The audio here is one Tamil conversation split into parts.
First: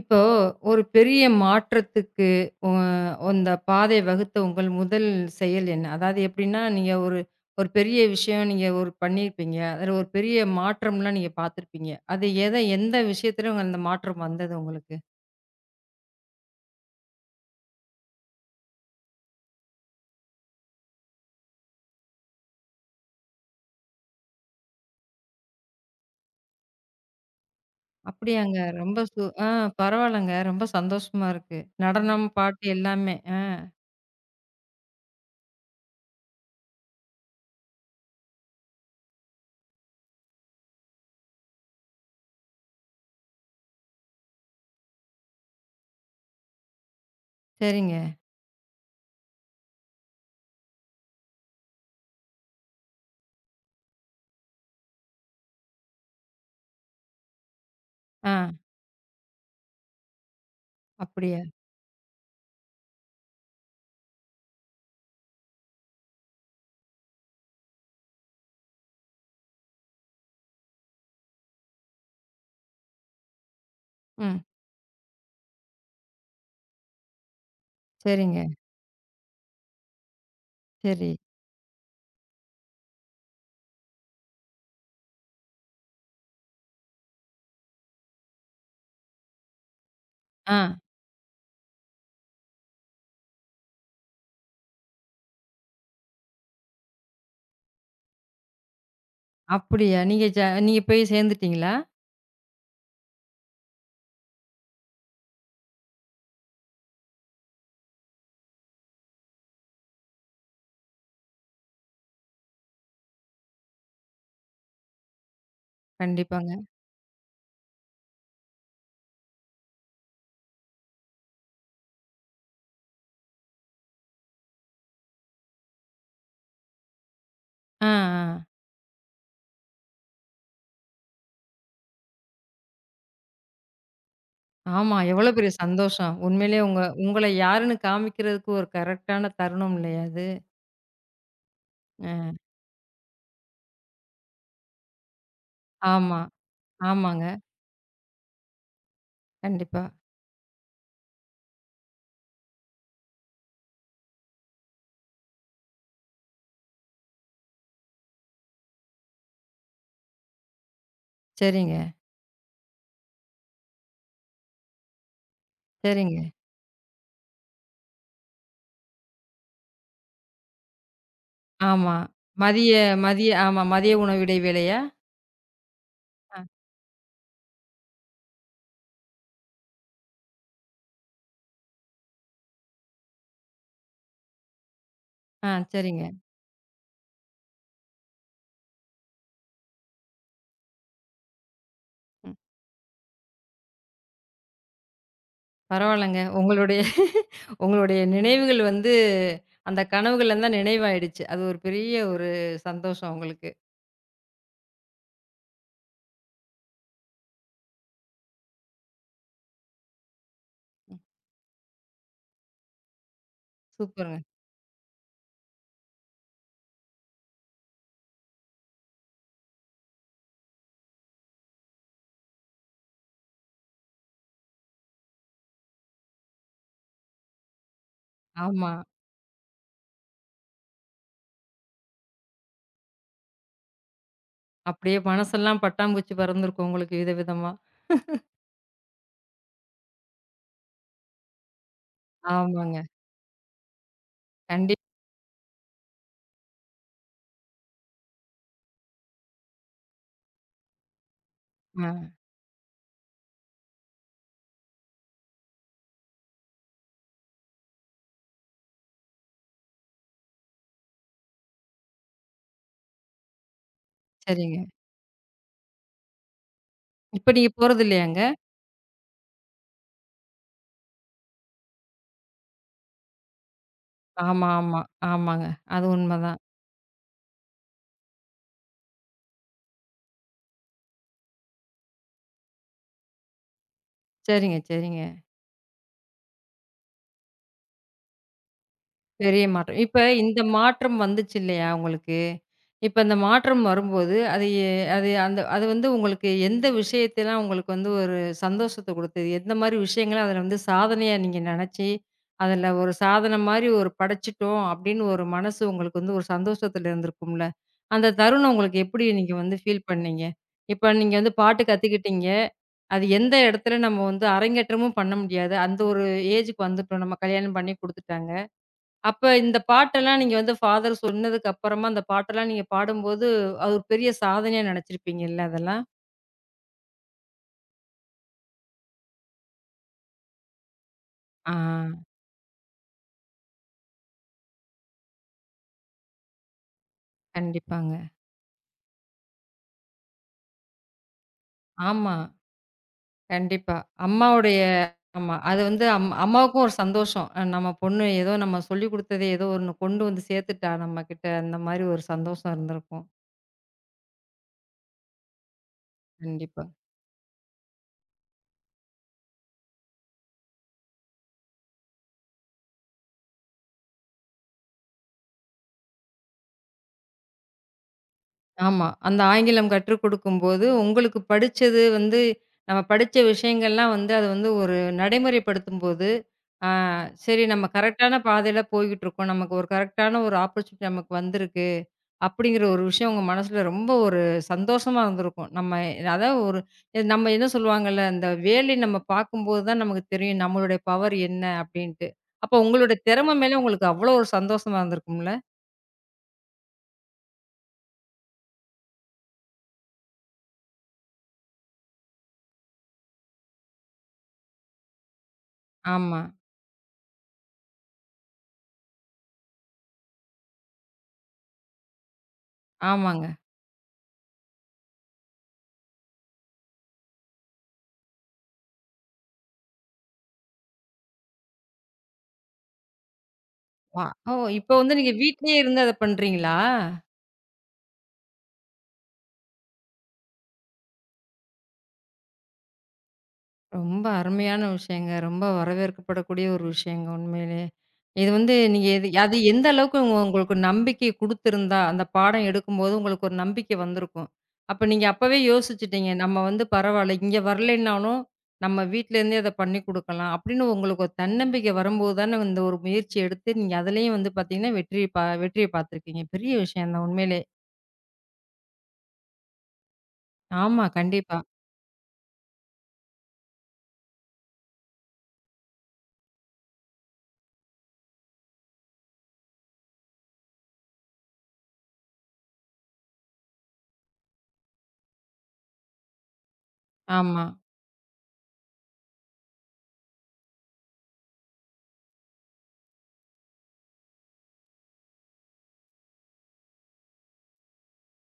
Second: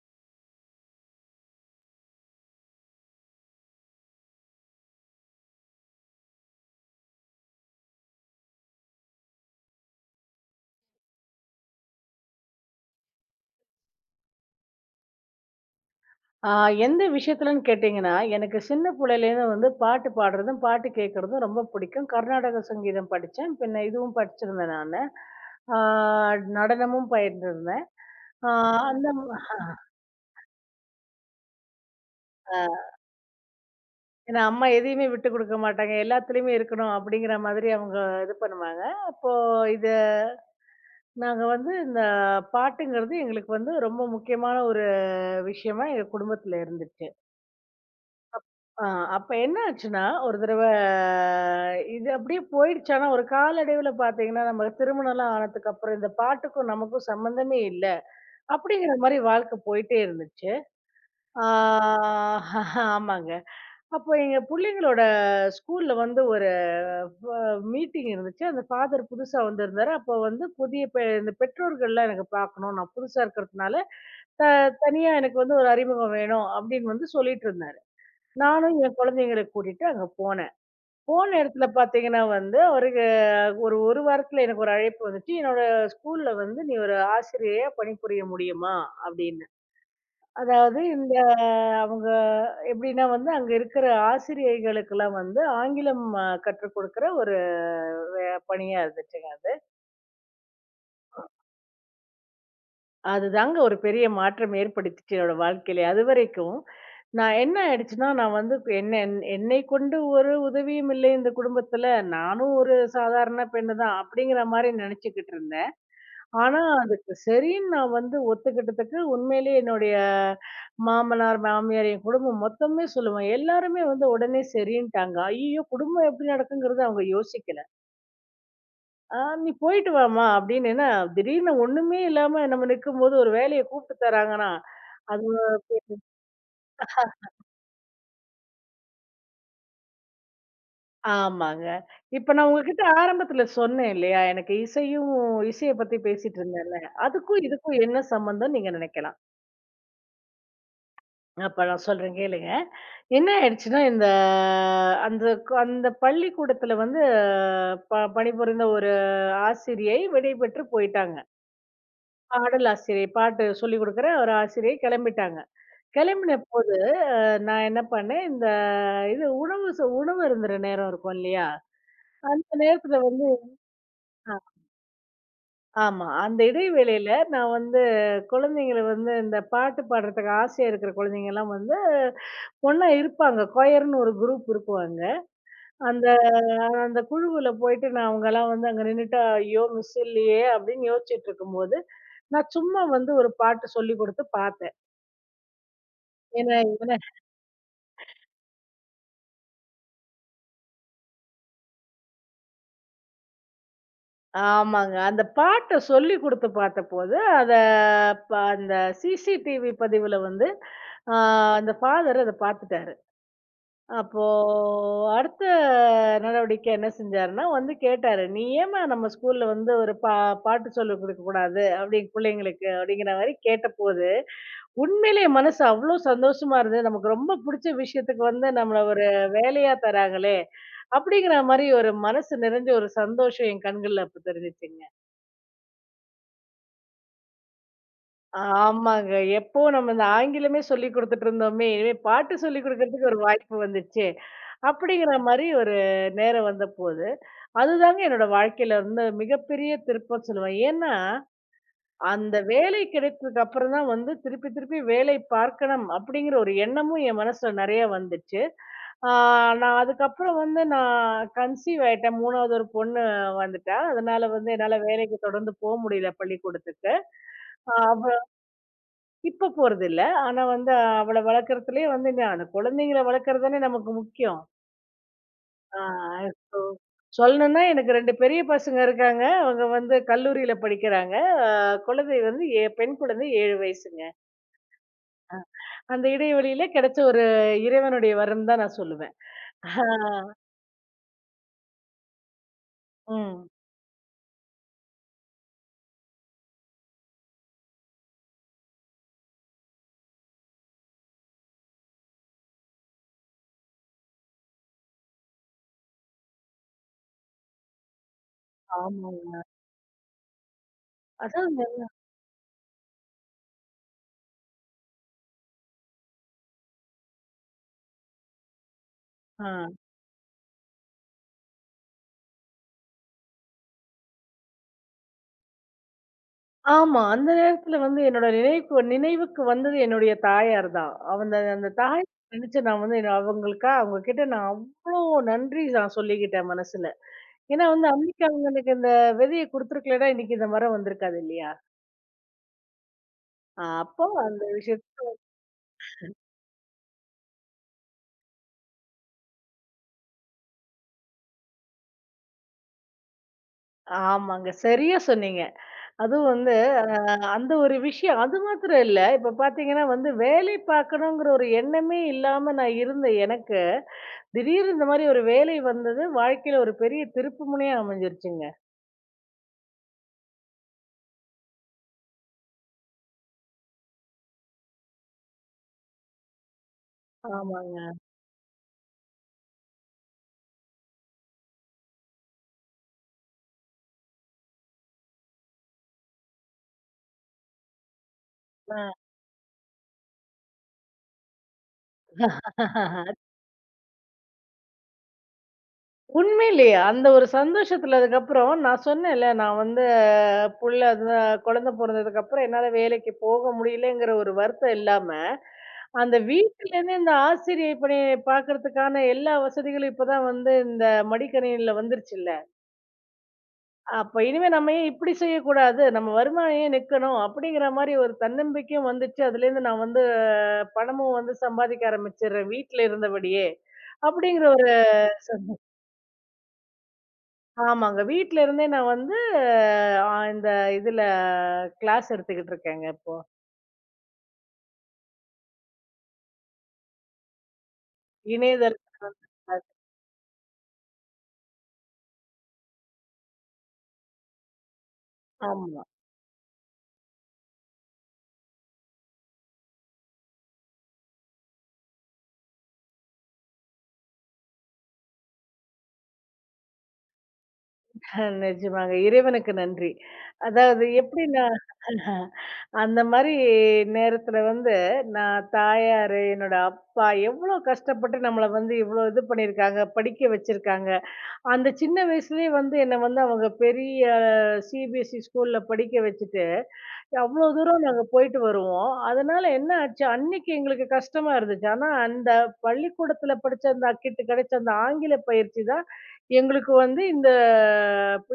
இப்போ ஒரு பெரிய மாற்றத்துக்கு அ அந்த பாதை வகுத்த உங்கள் முதல் செயல் என்ன? அதாவது எப்படின்னா, நீங்க ஒரு ஒரு பெரிய விஷயம் நீங்க ஒரு பண்ணியிருப்பீங்க. அதில ஒரு பெரிய மாற்றம்லாம் நீங்க பார்த்துருப்பீங்க. அது எந்த விஷயத்துல உங்க அந்த மாற்றம் வந்தது உங்களுக்கு? ஆ எந்த விஷயத்துலன்னு கேட்டீங்கன்னா, எனக்கு சின்ன புள்ளையிலேருந்து வந்து பாட்டு பாடுறதும், பாட்டு கேட்கறதும் ரொம்ப பிடிக்கும். கர்நாடக சங்கீதம் படிச்சேன். பின்ன இதுவும் படிச்சிருந்தேன் நானு. ஆ நடனமும் பயின்றிருந்தேன். ஆ அப்படியாங்க. ரொம்ப அந்த சு ஆ பரவாயில்லங்க. ரொம்ப சந்தோஷமா இருக்கு. நடனம், பாட்டு ஆ எல்லாமே. ஆ, ஏன்னா அம்மா எதையுமே விட்டு குடுக்க மாட்டாங்க. எல்லாத்துலயுமே இருக்கணும் அப்படிங்கிற மாதிரி அவங்க இது பண்ணுவாங்க. அப்போ இது நாங்க வந்து இந்த பாட்டுங்கிறது எங்களுக்கு வந்து ரொம்ப முக்கியமான ஒரு விஷயமா எங்க குடும்பத்துல இருந்துச்சு. சரிங்க. ஆ, அப்ப என்ன ஆச்சுன்னா, ஒரு தடவ இது அப்படியே போயிடுச்சு. ஆனா, ஒரு காலடைவுல பார்த்தீங்கன்னா, நம்ம திருமணம்லாம் ஆனதுக்கப்புறம், இந்த பாட்டுக்கும் நமக்கும் சம்மந்தமே இல்ல. ஆ, அப்படிங்கிற மாரி வாழ்க்கை போயிட்டே இருந்துச்சு. அப்படியா? ஆ ஆமாங்க. அப்போ எங்க புள்ளைங்களோட ஸ்கூல்ல வந்து ஒரு மீட்டிங் இருந்துச்சு. அந்த ஃபாதர் புதுசா வந்திருந்தாரு. அப்போ வந்து புதிய பெ இந்த பெற்றோர்கள்லாம் எனக்கு பார்க்கணும். நான் புதுசா இருக்கிறதுனால, ம். த தனியா எனக்கு வந்து ஒரு அறிமுகம் வேணும் அப்படின்னு வந்து சொல்லிட்டு இருந்தாரு. சரிங்க. நானும் என் குழந்தைங்கள கூட்டிட்டு அங்க போனேன். சரி. போன இடத்துல பார்த்தீங்கன்னா வந்து, அவருக்கு ஒரு 1 வாரத்துல எனக்கு ஒரு அழைப்பு வந்துச்சு. "என்னோட ஸ்கூல்ல வந்து நீ ஒரு ஆசிரியையா பணிபுரிய முடியுமா?" அப்படின்னு. ஆ, அதாவது இந்த அவங்க எப்படின்னா வந்து, அங்க இருக்கிற ஆசிரியைகளுக்கெல்லாம் வந்து ஆங்கிலம் கற்றுக் குடுக்கிற ஒரு வே பணியா இருந்துச்சு. அப்படியா? நீங்க போய் சேர்ந்துட்டீங்களா? அதுதாங்க ஒரு பெரிய மாற்றம் ஏற்படுத்திச்சு என்னோட வாழ்க்கையில. அதுவரைக்கும், நான் என்ன ஆயிடுச்சுன்னா, நான் வந்து இப்ப என்னை கொண்டு ஒரு உதவியும் இல்லை இந்த குடும்பத்துல. நானும் ஒரு சாதாரண பெண்ணு தான் அப்படிங்கிற மாரி நெனச்சுக்கிட்டு இருந்தேன். கண்டிப்பாங்க. ஆனா, அதுக்கு சரின்னு நான் வந்து ஒத்துக்கிட்டதுக்கு உண்மையிலேயே என்னுடைய மாமனார், மாமியார், என் குடும்பம் மொத்தமே சொல்லுவேன். எல்லாருமே வந்து உடனே சரின்ட்டாங்க. ஐய்யயோ! குடும்பம் எப்படி நடக்குங்கிறத அவங்க யோசிக்கல. ஆ, ஆ. "நீ போயிட்டு வாம்மா" அப்படின்னு. ஏன்னா திடீர்னு ஒண்ணுமே இல்லாம நம்ம நிக்கும்போது ஒரு வேலைய கூப்பிட்டு தர்றாங்கன்னா, ஆமா. அது எவ்வளோ பெரிய ஒரு- சந்தோஷம். உண்மையிலேயே உங்கள யாருன்னு காமிக்கிறதுக்கு ஒரு கரெக்ட்டான தருணம் இல்லையா அது? ஆமாங்க. அ இப்ப நான் உங்ககிட்ட ஆரம்பத்துல சொன்னேன் இல்லையா? எனக்கு இசையும் இசைய பத்தி ஆமா, பேசிட்டு இருந்தேன்ல. ஆமாங்க. அதுக்கும் இதுக்கும் என்ன சம்மந்தம்னு நீங்க நினைக்கலாம். கண்டிப்பா. அப்ப நான் சொல்றேன் கேளுங்க. என்ன ஆயிடுச்சுன்னா, இந்த அந்த அந்த பள்ளிக்கூடத்துல வந்து பணிபுரிந்த ஒரு ஆசிரியை விடைபெற்று போயிட்டாங்க. சரிங்க, பாடல் ஆசிரியை, பாட்டு சொல்லிக் குடுக்குற ஒரு ஆசிரியை கிளம்பிட்டாங்க. சரிங்க. கிளம்பின போது அ நான் என்ன பண்ணேன், இந்த இது உணவு அருந்துற நேரம் இருக்கும் இல்லையா? ஆமா. அந்த மதிய நேரத்துல வந்து மதிய ஆமா. மதிய உணவு அ இடைவேளையா? ஆமா. அ, அந்த இடைவேளையில நான் வந்து குழந்தைங்கள வந்து இந்த பாட்டு பாடுறதுக்கு ஆசையா இருக்கிற குழந்தைங்கலாம் வந்து ஒண்ணா இருப்பாங்க. கொயர்ன்னு ஒரு குரூப் இருக்குவாங்க. ஆ, சரிங்க. அந்த அந்த குழுவுல போயிட்டு நான் அவங்கலாம் வந்து அங்க நின்னுட்டு, "ஐயோ! மிஸ் இல்லையே!" அப்படின்னு யோசிச்சுட்டு இருக்கும்போது, ம். நான் சும்மா வந்து ஒரு பாட்டு சொல்லிக் குடுத்து பார்த்தேன். பரவால்லங்க. ஏன்னா உங்களுடைய உங்களுடைய நினைவுகள் வந்து அந்த கனவுகள்லாம் தான் நினைவாயிடுச்சு. அது ஒரு பெரிய ஒரு சந்தோஷம் உங்களுக்கு. ஆமாங்க. அந்த பாட்ட சொல்லிக் குடுத்து பார்த்தபோது, அத ப அந்த சிசிடிவி பதிவுல வந்து, ம். ஆ அந்த ஃபாதர் அத பார்த்துட்டாரு. சூப்பருங்க. அப்போ அடுத்த நடவடிக்கை என்ன செஞ்சாருன்னா, வந்து கேட்டாரு. "நீ ஏம்மா நம்ம ஸ்கூல்ல வந்து ஒரு பாட்டு சொல்லிக் குடுக்கக் கூடாது, அப்படி புள்ளைங்களுக்கு?" அப்படிங்கிற மாரி கேட்டபோது, உண்மையிலேயே மனசு அவ்ளோ சந்தோஷமா இருந்தது. நமக்கு ரொம்ப புடிச்ச விஷயத்துக்கு வந்து ஆமா. நம்மள ஒரு வேலையா தராங்களே! அப்படிங்கிற மாரி ஒரு மனசு நிறைஞ்ச ஒரு சந்தோஷம் என் கண்கள்ல அப்ப தெரிஞ்சுச்சுங்க. அப்படியே மனசெல்லாம் பட்டாம்பூச்சி பறந்திருக்கும் உங்களுக்கு வித விதமா. ஆமாங்க. எப்போ நம்ம இந்த ஆங்கிலமே சொல்லிக் குடுத்துட்டு இருந்தோமே! இனிமே பாட்டு சொல்லிக் ஆமாங்க. குடுக்கிறதுக்கு ஒரு வாய்ப்பு வந்துச்சே! கண்டிப்பா. அப்படிங்கிற மாரி ஒரு நேரம் வந்தபோது, அதுதாங்க என்னோட வாழ்க்கையில வந்து மிகப்பெரிய திருப்பம்ன்னு சொல்லுவேன். ஏன்னா, ஆ, அந்த வேலை கிடைத்ததுக்கு அப்புறம் தான் வந்து திருப்பி திருப்பி வேலை பார்க்கணும் அப்படிங்கிற ஒரு எண்ணமும் என் மனசுல நெறைய வந்துச்சு. ஆ நான் அதுக்கப்புறம் வந்து நான் கன்சீவ் ஆயிட்டேன். 3வது ஒரு பொண்ணு வந்துட்டா. அதனால வந்து சரிங்க. என்னால வேலைக்கு தொடர்ந்து போ முடியல பள்ளிக்கூடத்துக்கு. இப்ப நீங்க ஆ போறதில்லையாங்க? இப்ப போறதில்ல. ஆனா வந்து அவள வளர்க்கறதுலயே வந்து நான் குழந்தைங்கள வளர்க்கறது தானே நமக்கு முக்கியம். ஆமா, ஆமா. ஆமாங்க. ஆ அது உண்மதான். இப்போ சொல்லணும்னா எனக்கு 2 பெரிய பசங்க இருக்காங்க. அவங்க வந்து கல்லூரியில படிக்கிறாங்க. அ குழந்தை வந்து பெண் குழந்தை 7 வயசுங்க. சரிங்க, சரிங்க. அந்த இடைவெளியில கிடைச்ச ஒரு இறைவனுடைய வரம் தான் நான் சொல்லுவேன். பெரிய ஆ, மாற்றம். இப்ப இந்த மாற்றம் வந்துச்சு இல்லையா உங்களுக்கு? இப்ப இந்த ம். மாற்றம் வரும்போது, அது எ அது அந்த அது வந்து உங்களுக்கு எந்த விஷயத்தலாம் உங்களுக்கு வந்து ஒரு சந்தோஷத்த குடுத்தது? எந்த மாரி விஷயங்கள அதில வந்து சாதனையா நீங்க நெனச்சு, அதில ஒரு சாதன மாரி ஒரு படைச்சுட்டோம் அப்படின்னு ஒரு மனசு உங்களுக்கு வந்து ஒரு சந்தோஷத்துல இருந்திருக்கும்ல? அந்த தருணம் உங்களுக்கு எப்படி நீங்க ஆமாங்க. வந்து ஃபீல் பண்ணீங்க? இப்ப நீங்க வந்து அதாங்க. பாட்டு கத்துக்கிட்டீங்க. அது எந்த இடத்துல நம்ம வந்து அரங்கேற்றமும் பண்ண முடியாது. அந்த ஒரு ஏஜுக்கு வந்துட்டோம். நம்ம கல்யாணம் பண்ணி குடுத்துட்டாங்க. அப்ப ஆ. இந்த பாட்டெல்லாம் நீங்க வந்து ஃபாதர் சொன்னதுக்கு அப்புறமா, அந்த பாட்டெல்லாம் நீங்க பாடும்போது, அது ஒரு பெரிய சாதனையா நெனச்சிருப்பீங்கல்ல அதெல்லாம்? ஆமா. அந்த நேரத்துல வந்து என்னோட நினைவுக்கு நினைவுக்கு வந்தது என்னுடைய தாயார் தான். அந்த ஆ, அந்த தாய் நினைச்சு நான் வந்து அவங்களுக்கா அவங்க கிட்ட நான் அவ்ளோ நன்றி நான் சொல்லிக்கிட்டேன் மனசுல. ஏன்னா வந்து கண்டிப்பாங்க. அன்னைக்கு அவங்களுக்கு இந்த விதைய குடுத்துருக்கலன்னா, இன்னைக்கு இந்த மரம் வந்திருக்காது இல்லையா? ஆமா. கண்டிப்பா. அப்போ அந்த அம்மாவுடைய விஷயத்த ஆமா. அது வந்து அம்மாவுக்கும் ஒரு சந்தோஷம். நம்ம பொண்ணு ஏதோ நம்ம சொல்லிக் குடுத்தது ஏதோ ஒண்ணு கொண்டு வந்து சேர்த்துட்டா நம்மகிட்ட, அந்த மாரி ஒரு சந்தோஷம் இருந்திருக்கும். ஆமாங்க. சரியா சொன்னீங்க. அதுவும் வந்து கண்டிப்பா. அ அந்த ஒரு விஷயம். அது மாத்திரம் இல்ல. இப்ப பார்த்தீங்கன்னா வந்து வேலை பார்க்கணுங்கிற ஒரு எண்ணமே இல்லாம நான் இருந்த எனக்கு, திடீர்னு இந்த மாரி ஒரு வேலை வந்தது. வாழ்க்கையில ஒரு பெரிய திருப்பு முனையா அமைஞ்சிருச்சுங்க. ஆமா. அந்த ஆங்கிலம் கற்றுக் கொடுக்கும்போது, உங்களுக்கு படிச்சது வந்து நம்ம படிச்ச விஷயங்கள்லாம் வந்து அது வந்து ஒரு நடைமுறைப்படுத்தும்போது, ஆ, சரி நம்ம ஆமாங்க. கரெக்ட்டான பாதையில போய்கிட்டு இருக்கோம். நமக்கு ஒரு கரெக்ட்டான ஒரு ஆப்பர்ச்சுனிட்டி நமக்கு வந்திருக்கு. அப்படிங்கிற ஒரு விஷயம் உங்க மனசுல ரொம்ப ஒரு சந்தோஷமா இருந்திருக்கும். நம்ம அதாவது ஒரு இது நம்ம என்ன சொல்லுவாங்கல்ல, "இந்த வேலை நம்ம அ. பார்க்கும்போது தான் நமக்கு தெரியும் நம்மளுடைய பவர் என்ன?" அப்படின்ட்டு. அப்போ உங்களுடைய திறமை மேல உங்களுக்கு அவ்வளோ ஒரு சந்தோஷமா இருந்திருக்கும்ல? உண்மையிலேயே அந்த ஒரு சந்தோஷத்துல அதுக்கப்புறம் நான் சொன்னேன்ல, நான் வந்து புள்ள அதுதான் குழந்தை பொறந்ததுக்கப்புறம் என்னால வேலைக்கு போக முடியலங்கிற ஒரு வருத்தம் இல்லாம, அந்த ஆமா. வீட்லேருந்தே இந்த ஆசிரியை பணிய பார்க்கறதுக்கான எல்லா வசதிகளும் இப்பதான் வந்து இந்த மடிக்கணினில வந்துருச்சுல்ல. ஆமாங்க. அப்ப இனிமே நம்ம ஏன் இப்படி செய்யக்கூடாது? நம்ம வருமானம் ஏன் நிக்கணும்? அப்படிங்கிற மாரி ஒரு தன்னம்பிக்கையும் வந்துச்சு. அதுலேருந்து நான் வந்து பணமும் வந்து சம்பாதிக்க ஆரம்பிச்சுடுறேன் வீட்ல இருந்தபடியே. ஆ. ஓ! அப்படிங்கிற ஒரு இப்ப வந்து நீங்க வீட்லயே இருந்து அத பண்றீங்களா? ஆமாங்க. வீட்ல இருந்தே நான் வந்து இந்த இதுல கிளாஸ் எடுத்துக்கிட்டு இருக்கேங்க இப்போ. ரொம்ப அருமையான விஷயங்க. ரொம்ப வரவேற்கப்படக்கூடிய ஒரு விஷயங்க உண்மையிலேயே. இது வந்து நீங்க இணையதளத்துல எது வந்து அது எந்த கிளாஸ். அளவுக்கு உங்களுக்கு நம்பிக்கை குடுத்திருந்தா, அந்த பாடம் எடுக்கும்போது உங்களுக்கு ஒரு நம்பிக்கை வந்திருக்கும். அப்ப நீங்க அப்பவே ஆமா. யோசிச்சுட்டீங்க, "நம்ம வந்து பரவால்ல, இங்க வரலைன்னாலும் நம்ம வீட்லேருந்தே அத பண்ணி குடுக்கலாம்." அப்படின்னு உங்களுக்கு ஒரு தன்னம்பிக்கை வரும்போது தானே இந்த ஒரு முயற்சி எடுத்து, நீங்க அதுலயும் வந்து பார்த்தீங்கன்னா, வெற்றிய பார்த்துருக்கீங்க. பெரிய விஷயம் தான் உண்மையிலே. நிஜமாங்க. இறைவனுக்கு நன்றி. ஆமா, அதாவது கண்டிப்பா. எப்படின்னா அந்த மாரி நேரத்துல வந்து நான் தாயாரு, என்னோட அப்பா எவ்வளோ கஷ்டப்பட்டு நம்மள வந்து இவ்வளோ இது பண்ணியிருக்காங்க, படிக்க வச்சிருக்காங்க. அந்த சின்ன வயசுலயே வந்து என்ன வந்து அவங்க பெரிய சிபிஎஸ்சி ஸ்கூல்ல படிக்க வச்சுட்டு, ஆமா. அவ்ளோ தூரம் நாங்க போயிட்டு வருவோம். அதனால என்ன ஆச்சு, அன்னைக்கு எங்களுக்கு கஷ்டமா இருந்துச்சு. ஆனா அந்த பள்ளிக்கூடத்துல படிச்ச அந்த அக்கிட்ட கிடைச்ச அந்த ஆங்கில பயிற்சி தான் எங்களுக்கு வந்து இந்த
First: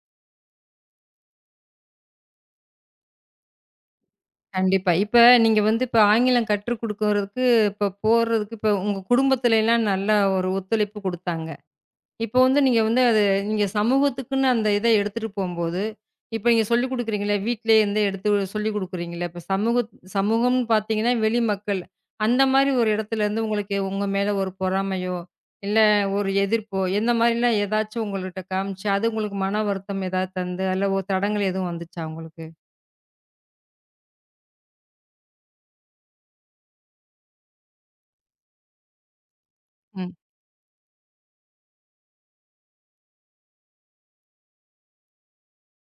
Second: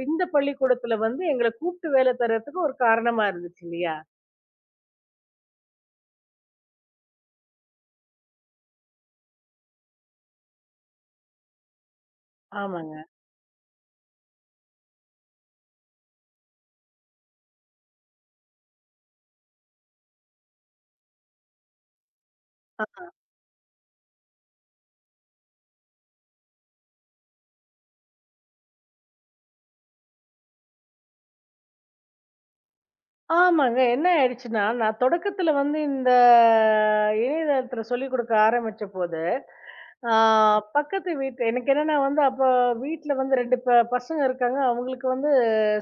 இந்த பள்ளிக்கூடத்துல வந்து எங்கள கூப்பிட்டு வேலை தர்றதுக்கு ஒரு காரணமா இருந்துச்சு இல்லையா? கண்டிப்பா. இப்ப நீங்க வந்து இப்ப ஆங்கிலம் கற்றுக் குடுக்குறதுக்கு, இப்ப போறதுக்கு இப்ப உங்க குடும்பத்துலலாம் நல்ல ஒரு ஒத்துழைப்பு குடுத்தாங்க. இப்ப வந்து நீங்க வந்து ஆமாங்க. அது நீங்க சமூகத்துக்குன்னு அந்த இத எடுத்துட்டு போம்போது, இப்ப நீங்க சொல்லிக் குடுக்குறீங்கல்ல, வீட்லயே இருந்தே எடுத்து சொல்லிக் குடுக்குறீங்கல்ல, இப்ப சமூகம்னு பார்த்தீங்கன்னா வெளி மக்கள். அந்த மாரி ஒரு இடத்துல இருந்து உங்களுக்கு உங்க மேல ஒரு பொறாமையோ, இல்ல ஒரு எதிர்ப்போ, எந்த மாரிலாம் ஏதாச்சும் உங்கள்கிட்ட காமிச்சு, அது உங்களுக்கு மன வருத்தம் ஏதாவது தந்து, அதுல ஒரு தடங்கள் எதுவும் வந்துச்சா உங்களுக்கு? ஆமாங்க. என்ன ஆயிடுச்சுன்னா, நான் தொடக்கத்துல வந்து இந்த இணையதளத்துல சொல்லிக் குடுக்க ஆரம்பிச்சபோது, ஆ ம். பக்கத்து வீட்டு எனக்கு என்னன்னா வந்து அப்போ வீட்ல வந்து 2 பசங்க இருக்காங்க. அவங்களுக்கு வந்து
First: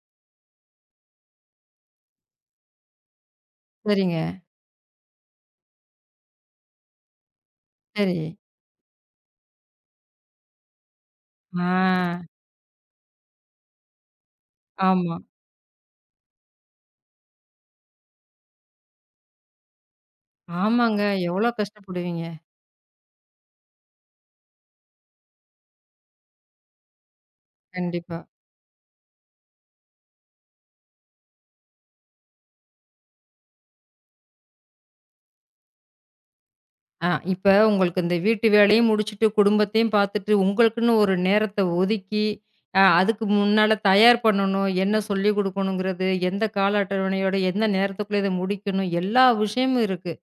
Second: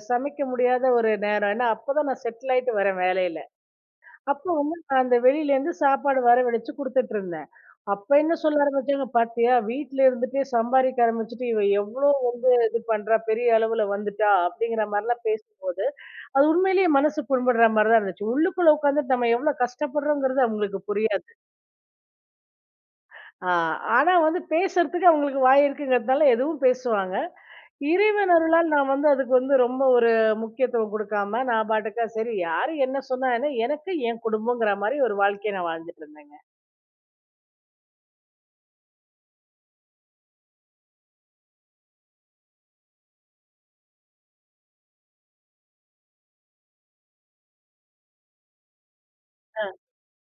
சமைக்க முடியாத ஒரு நேரம். ஏன்னா, அப்பதான் நான் செட்டில் ஆயிட்டு வரேன் வேலையில. சரிங்க. அப்போ வந்து நான் அந்த வெளியிலேருந்து சாப்பாடு வரவழைச்சு குடுத்துட்டுருந்தேன். அப்ப சரி. என்ன சொல்ல ஆரம்பிச்சாங்க, "பாத்தியா வீட்ல இருந்துட்டே சம்பாதிக்க ஆரம்பிச்சுட்டு, இவ ஆ, எவ்ளோ வந்து இது பண்றா, பெரிய அளவுல வந்துட்டா" அப்படிங்கிற ஆமா. மாரிலாம் பேசும்போது அது உண்மையிலேயே மனசு புண்படுற மாரி தான் இருந்துச்சு. உள்ளுக்குள்ள உட்காந்துட்டு நம்ம எவ்ளோ கஷ்டப்படுறோங்கிறது அவங்களுக்கு ஆமாங்க. புரியாது. எவ்வளோ கஷ்டப்படுவீங்க. ஆ ஆனா வந்து பேசுறதுக்கு அவங்களுக்கு வாய் இருக்குங்கிறதுனால எதுவும் பேசுவாங்க. கண்டிப்பா. இறைவன் அருளால் நான் வந்து அதுக்கு வந்து ரொம்ப ஒரு முக்கியத்துவம் குடுக்காம, நான் பாட்டுக்கா சரி யாரு என்ன சொன்னா என்ன, எனக்கு என் குடும்பங்கிற மாரி ஒரு வாழ்க்கைய நான் வாழ்ந்துட்டு இருந்தேங்க. ஆ, இப்ப உங்களுக்கு இந்த வீட்டு வேலையும் முடிச்சுட்டு, குடும்பத்தையும் பார்த்துட்டு, உங்களுக்குன்னு ஒரு நேரத்த ஒதுக்கி, அதுக்கு முன்னால தயார் பண்ணணும். என்ன சொல்லிக் குடுக்கணுங்கிறது, எந்த கால அட்டவணையோட, எந்த நேரத்துக்குள்ள இத முடிக்கணும், எல்லா அ விஷயமும் இருக்கு.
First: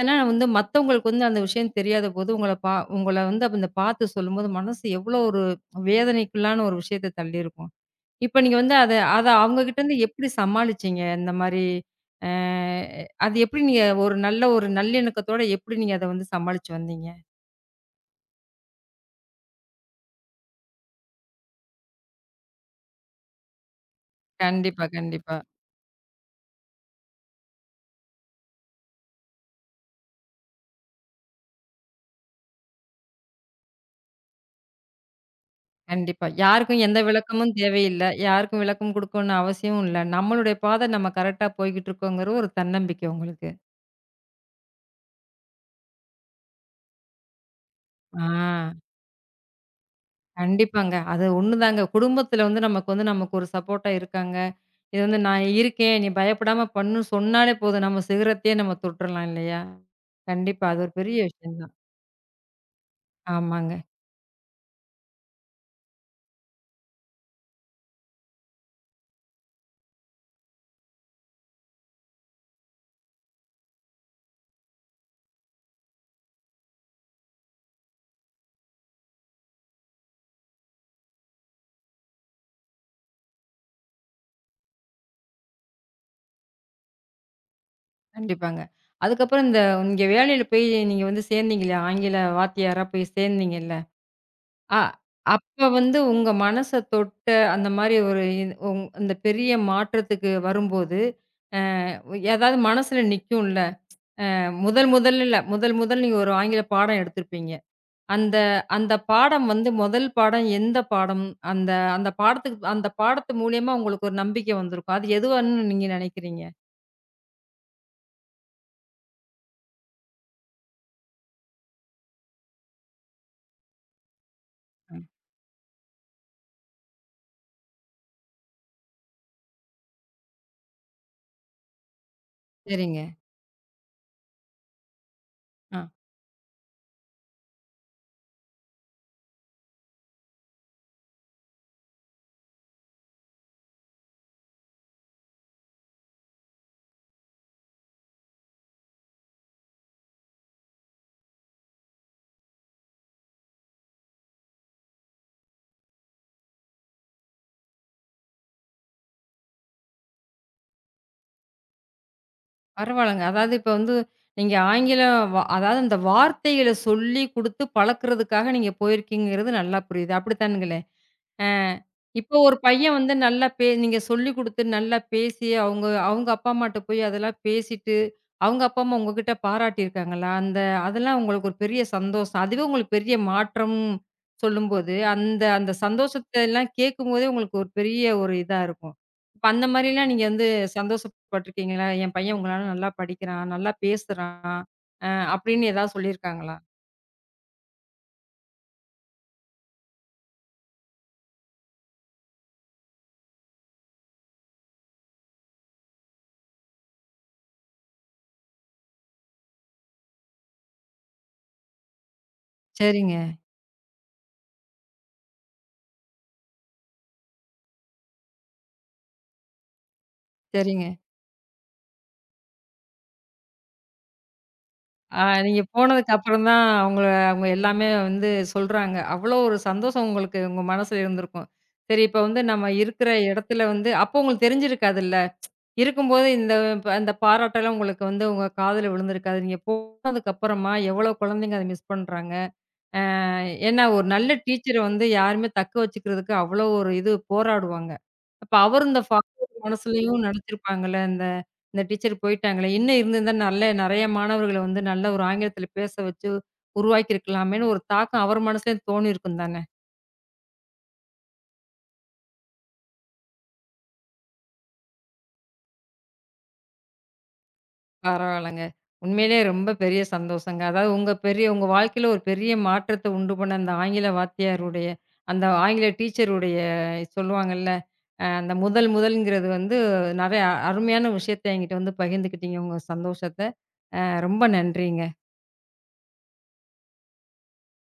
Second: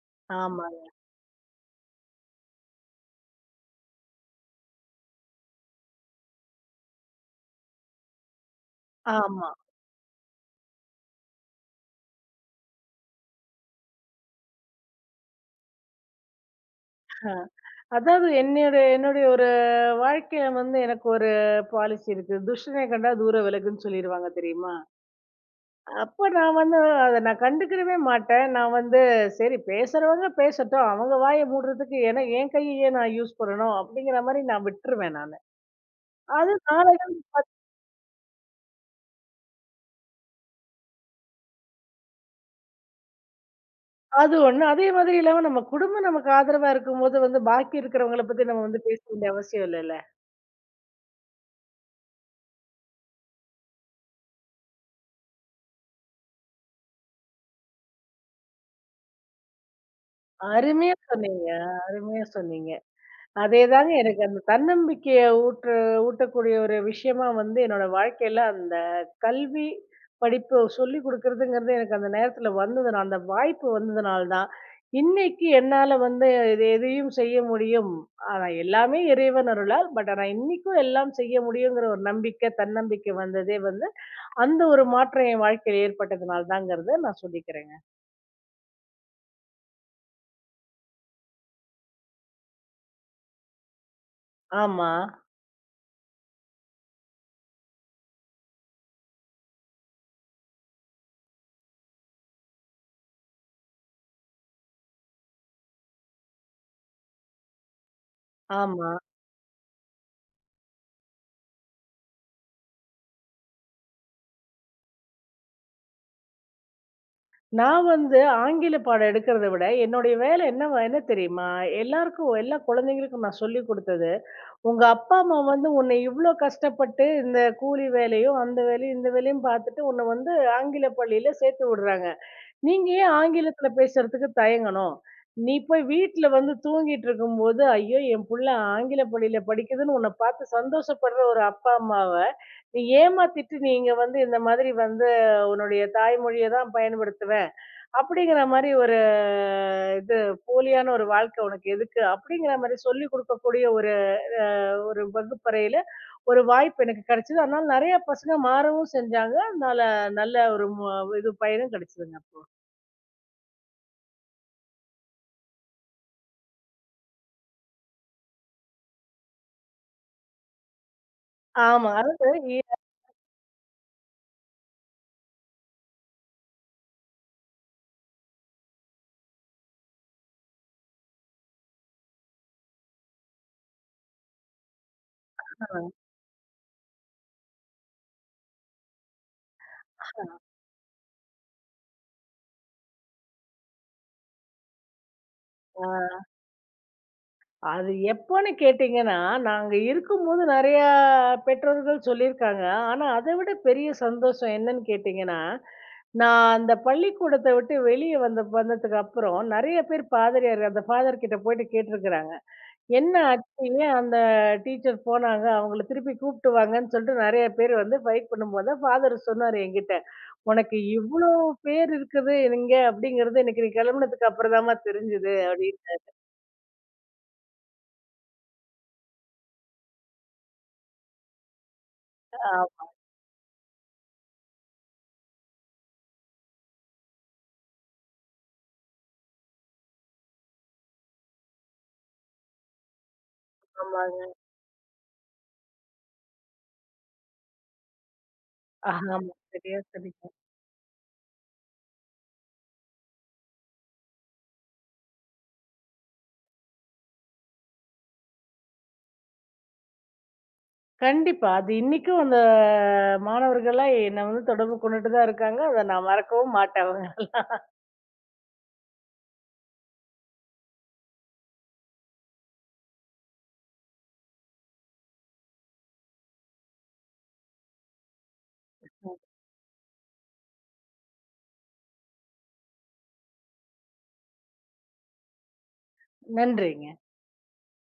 ஆனா வந்து ஆமாங்க. மத்தவங்களுக்கு வந்து அந்த விஷயம் தெரியாத போது, உங்கள வந்து அந்த பார்த்து சொல்லும்போது, மனசு எவ்வளோ ஒரு வேதனைக்குள்ளான ஒரு விஷயத்த தள்ளியிருக்கும். இப்ப நீங்க வந்து அத அத ஆமா. அவங்ககிட்டருந்து எப்படி சமாளிச்சீங்க? இந்த மாரி அ அது எப்படி நீங்க ஒரு நல்ல ஒரு நல்லிணக்கத்தோட எப்படி நீங்க அத வந்து சமாளிச்சு வந்தீங்க? அ அதாவது என்னுடைய என்னுடைய ஒரு வாழ்க்கையில வந்து எனக்கு ஒரு பாலிசி இருக்கு. துஷ்டனை கண்டா தூர விலகுன்னு சொல்லிருவாங்க தெரியுமா? கண்டிப்பா, கண்டிப்பா, அப்ப நான் வந்து அத நான் கண்டுக்கிடவே மாட்டேன். நான் வந்து சரி பேசுறவங்க பேசட்டும். அவங்க வாய மூடுறதுக்கு ஏன்னா என் கைய ஏன் நான் யூஸ் பண்ணணும்? அப்படிங்கிற மாரி நான் விட்டுருவேன் நானு. கண்டிப்பா. அது யாருக்கும் எந்த நாளடைவுல விளக்கமும் தேவையில்ல. யாருக்கும் விளக்கம் குடுக்கணும்னு அவசியமும் இல்ல. நம்மளுடைய பாதை நம்ம கரெக்ட்டா போய்க்கிட்டு இருக்கோங்கிற ஒரு தன்னம்பிக்கை உங்களுக்கு. அது ஒண்ணு. அதே மாதிரி இல்லாம நம்ம குடும்பம் நமக்கு ஆதரவா இருக்கும்போது வந்து பாக்கி ஆ, இருக்கிறவங்கள பத்தி நம்ம வந்து பேச வேண்டிய அவசியம் இல்லல்ல. கண்டிப்பாங்க. அது ஒண்ணுதாங்க. குடும்பத்துல வந்து நமக்கு வந்து நமக்கு ஒரு சப்போர்ட்டா இருக்காங்க. இது வந்து நான் இருக்கேன். நீ பயப்படாம பண்ணுன்னு சொன்னாலே போதும். நம்ம சிகரத்தையே நம்ம தொட்டுறலாம் இல்லையா? கண்டிப்பா. அது ஒரு அருமையா பெரிய சொன்னீங்க. விஷயம் தான். அருமையா சொன்னீங்க. ஆமாங்க. அதேதாங்க. எனக்கு அந்த தன்னம்பிக்கைய ஊற்று ஊட்டக்கூடிய ஒரு விஷயமா வந்து என்னோட வாழ்க்கையில அந்த கல்வி படிப்பு சொல்லிக் குடுக்குறதுங்கிறது எனக்கு அந்த நேரத்துல வந்தது. நான் அந்த வாய்ப்பு வந்ததுனால தான், இன்னைக்கு என்னால வந்து இது எதையும் செய்ய முடியும். ஆனா எல்லாமே இறைவன் அருளால். ஆனா இன்னைக்கும் எல்லாம் செய்ய முடியுங்கிற ஒரு நம்பிக்கை, தன்னம்பிக்கை வந்ததே வந்து, அந்த ஒரு மாற்றம் என் வாழ்க்கையில ஏற்பட்டதுனால தாங்கிறத நான் சொல்லிக்கிறேங்க. கண்டிப்பாங்க. அதுக்கப்புறம் இந்த இங்க வேலையில போய் நீங்க வந்து சேர்ந்தீங்க இல்லையா? ஆங்கில வாத்தியாரா போய் சேர்ந்தீங்கல்ல. அ ஆமா, அப்ப வந்து உங்க மனச தொட்ட அந்த மாரி ஒரு இந்த பெரிய மாற்றத்துக்கு வரும்போது, அ ஏதாவது மனசுல நிக்கும்ல. முதல் முதல்ல இல்ல. முதல் முதல் நீங்க ஒரு ஆங்கில பாடம் எடுத்திருப்பீங்க. அந்த ஆமா. அந்த பாடம் வந்து முதல் பாடம் எந்த பாடம்? அந்த அந்த பாடத்துக்கு அந்த பாடத்து மூலியமா உங்களுக்கு ஒரு நம்பிக்கை வந்திருக்கும். அது எதுவான்னு நீங்க நினைக்கிறீங்க? நான் வந்து ஆங்கில பாடம் எடுக்கிறத விட, என்னுடைய வேலை என்னவா என்ன தெரியுமா? எல்லாருக்கும் எல்லா குழந்தைங்களுக்கும் நான் சொல்லிக் குடுத்தது, "உங்க ம். அப்பா, அம்மா வந்து உன்னை இவ்ளோ கஷ்டப்பட்டு இந்த கூலி வேலையும், அந்த வேலையும், இந்த வேலையும் பார்த்துட்டு உன்னை வந்து ஆங்கில பள்ளியில சேர்த்து விடுறாங்க. நீங்க சரிங்க. ஏன் ஆங்கிலத்தில பேசுறதுக்கு தயங்கணும்? நீ ஆ, போய் வீட்ல வந்து தூங்கிட்டு இருக்கும்போது, ஐயோ! என் புள்ள ஆங்கில பள்ளியில படிக்குதுன்னு உன்னை பார்த்து சந்தோஷப்படுற ஒரு அப்பா, அம்மாவ நீ ஏமாத்திட்டு நீங்க வந்து இந்த மாதிரி வந்து உன்னுடைய தாய்மொழிய தான் பயன்படுத்துவ" அப்படிங்கிற மாரி ஒரு இது போலியான ஒரு வாழ்க்கை உனக்கு எதுக்கு? அப்படிங்கிற மாரி சொல்லிக் குடுக்கக்கூடிய ஒரு ஒரு வகுப்பறையில ஒரு வாய்ப்பு எனக்கு கிடைச்சது. அதனால நெறைய பசங்க மாறவும் செஞ்சாங்க. அதனால நல்ல ஒரு இது பயனும் கிடைச்சதுங்க. பரவால்லங்க. அதாவது இப்ப வந்து நீங்க ஆங்கிலம் வ அதாவது அந்த வார்த்தைகள சொல்லி குடுத்து பழக்குறதுக்காக நீங்க போயிருக்கீங்கிறது நல்லா புரியுது. அப்படித்தானுங்களே? ஆ. ஆமா. அதாவது இப்போ ஒரு இ பையன் வந்து நல்லா பே நீங்க சொல்லிக் குடுத்து நல்லா பேசி, அவங்க அவங்க அப்பா அம்மாட்ட போய் அதெல்லாம் பேசிட்டு, அவங்க அப்பா அம்மா உங்ககிட்ட பாராட்டியிருக்காங்களா? அதெல்லாம் உங்களுக்கு ஒரு பெரிய சந்தோஷம். அதுவே உங்களுக்கு பெரிய மாற்றம் சொல்லும்போது, அந்த அந்த சந்தோஷத்த எல்லாம் கேட்கும்போதே உங்களுக்கு ஒரு பெரிய ஒரு இதா இருக்கும். இப்ப அந்த மாரிலாம் நீங்க வந்து சந்தோஷப்பட்டுருக்கீங்களா? என் பையன் உங்களால நல்லா படிக்கிறான், நல்லா பேசுறான், அ அப்படின்னு ஏதாவது ஆ. சொல்லியிருக்காங்களா? அது எப்போன்னு கேட்டீங்கன்னா, நாங்க இருக்கும்போது நெறையா பெற்றோர்கள் சொல்லியிருக்காங்க. ஆனா, அத விட பெரிய சந்தோஷம் என்னன்னு கேட்டீங்கன்னா, நான் அந்த பள்ளிக்கூடத்த விட்டு வெளிய வந்ததுக்கு அப்புறம் நெறைய பேர் பாதிரியார் அந்த ஃபாதர் கிட்ட போயிட்டு கேட்டுருக்கிறாங்க. என்ன சரிங்க, ஆச்சு? ஏன் அந்த டீச்சர் போனாங்க? அவங்கள திருப்பி கூப்பிட்டு வாங்கன்னு சொல்லிட்டு நெறைய பேர் வந்து ஃபைட் பண்ணும்போது தான் ஃபாதர் சொன்னாரு என்கிட்ட. "உனக்கு சரிங்க. இவ்ளோ பேர் இருக்குது இங்க அப்படிங்கிறது எனக்கு நீ கெளம்புனதுக்கு அப்புறம் தாம்மா ஆ, தெரிஞ்சது" நீங்க அப்படின்னு. போனதுக்கு அப்புறம் தான் அவங்க எல்லாமே வந்து சொல்றாங்க. அவ்வளோ ஒரு சந்தோஷம் உங்களுக்கு உங்க மனசுல இருந்திருக்கும். சரி இப்ப வந்து நம்ம இருக்கிற இடத்துல வந்து அப்போ உங்களுக்கு தெரிஞ்சிருக்காதுல்ல. இருக்கும்போது இந்த அந்த பாராட்டெல்லாம் உங்களுக்கு வந்து உங்க காதுல விழுந்திருக்காது. நீங்க போனதுக்கு அப்புறமா எவ்வளோ குழந்தைங்க அத மிஸ் பண்றாங்க. ஏன்னா, ஒரு நல்ல ஆமாங்க. டீச்சர வந்து யாருமே தக்க வச்சுக்கிறதுக்கு அவ்வளோ ஒரு இது போராடுவாங்க. அப்ப அவரும் இந்த ஆமா. ஃபாதர் சரியா மனசுலயும் சொன்னீங்க. நெனச்சிருப்பாங்கல்ல, இந்த இந்த டீச்சர் போயிட்டாங்களே, இன்னும் இருந்திருந்தா நல்ல நெறைய மாணவர்கள வந்து நல்ல ஒரு ஆங்கிலத்தில பேச வச்சு உருவாக்கியிருக்கலாமேன்னு ஒரு தாக்கம் அவர் மனசுலயும் தோணியிருக்கும் தானே! கண்டிப்பா. அது இன்னிக்கும் அந்த மாணவர்கள்லாம் என்ன வந்து தொடர்பு கொண்டுட்டு தான் இருக்காங்க. அத நான் மறக்கவும் மாட்டேன். பரவால்லங்க. உண்மையிலேயே ரொம்ப பெரிய சந்தோஷங்க. அதாவது உங்க வாழ்க்கையில ஒரு பெரிய மாற்றத்த உண்டு பண்ண அந்த ஆங்கில டீச்சருடைய சொல்லுவாங்கல்ல, அந்த முதல் முதல்ங்கிறது வந்து நெறைய அருமையான விஷயத்த என்கிட்ட வந்து பகிர்ந்துக்கிட்டீங்க உங்க சந்தோஷத்த. ரொம்ப நன்றிங்க. நன்றிங்க.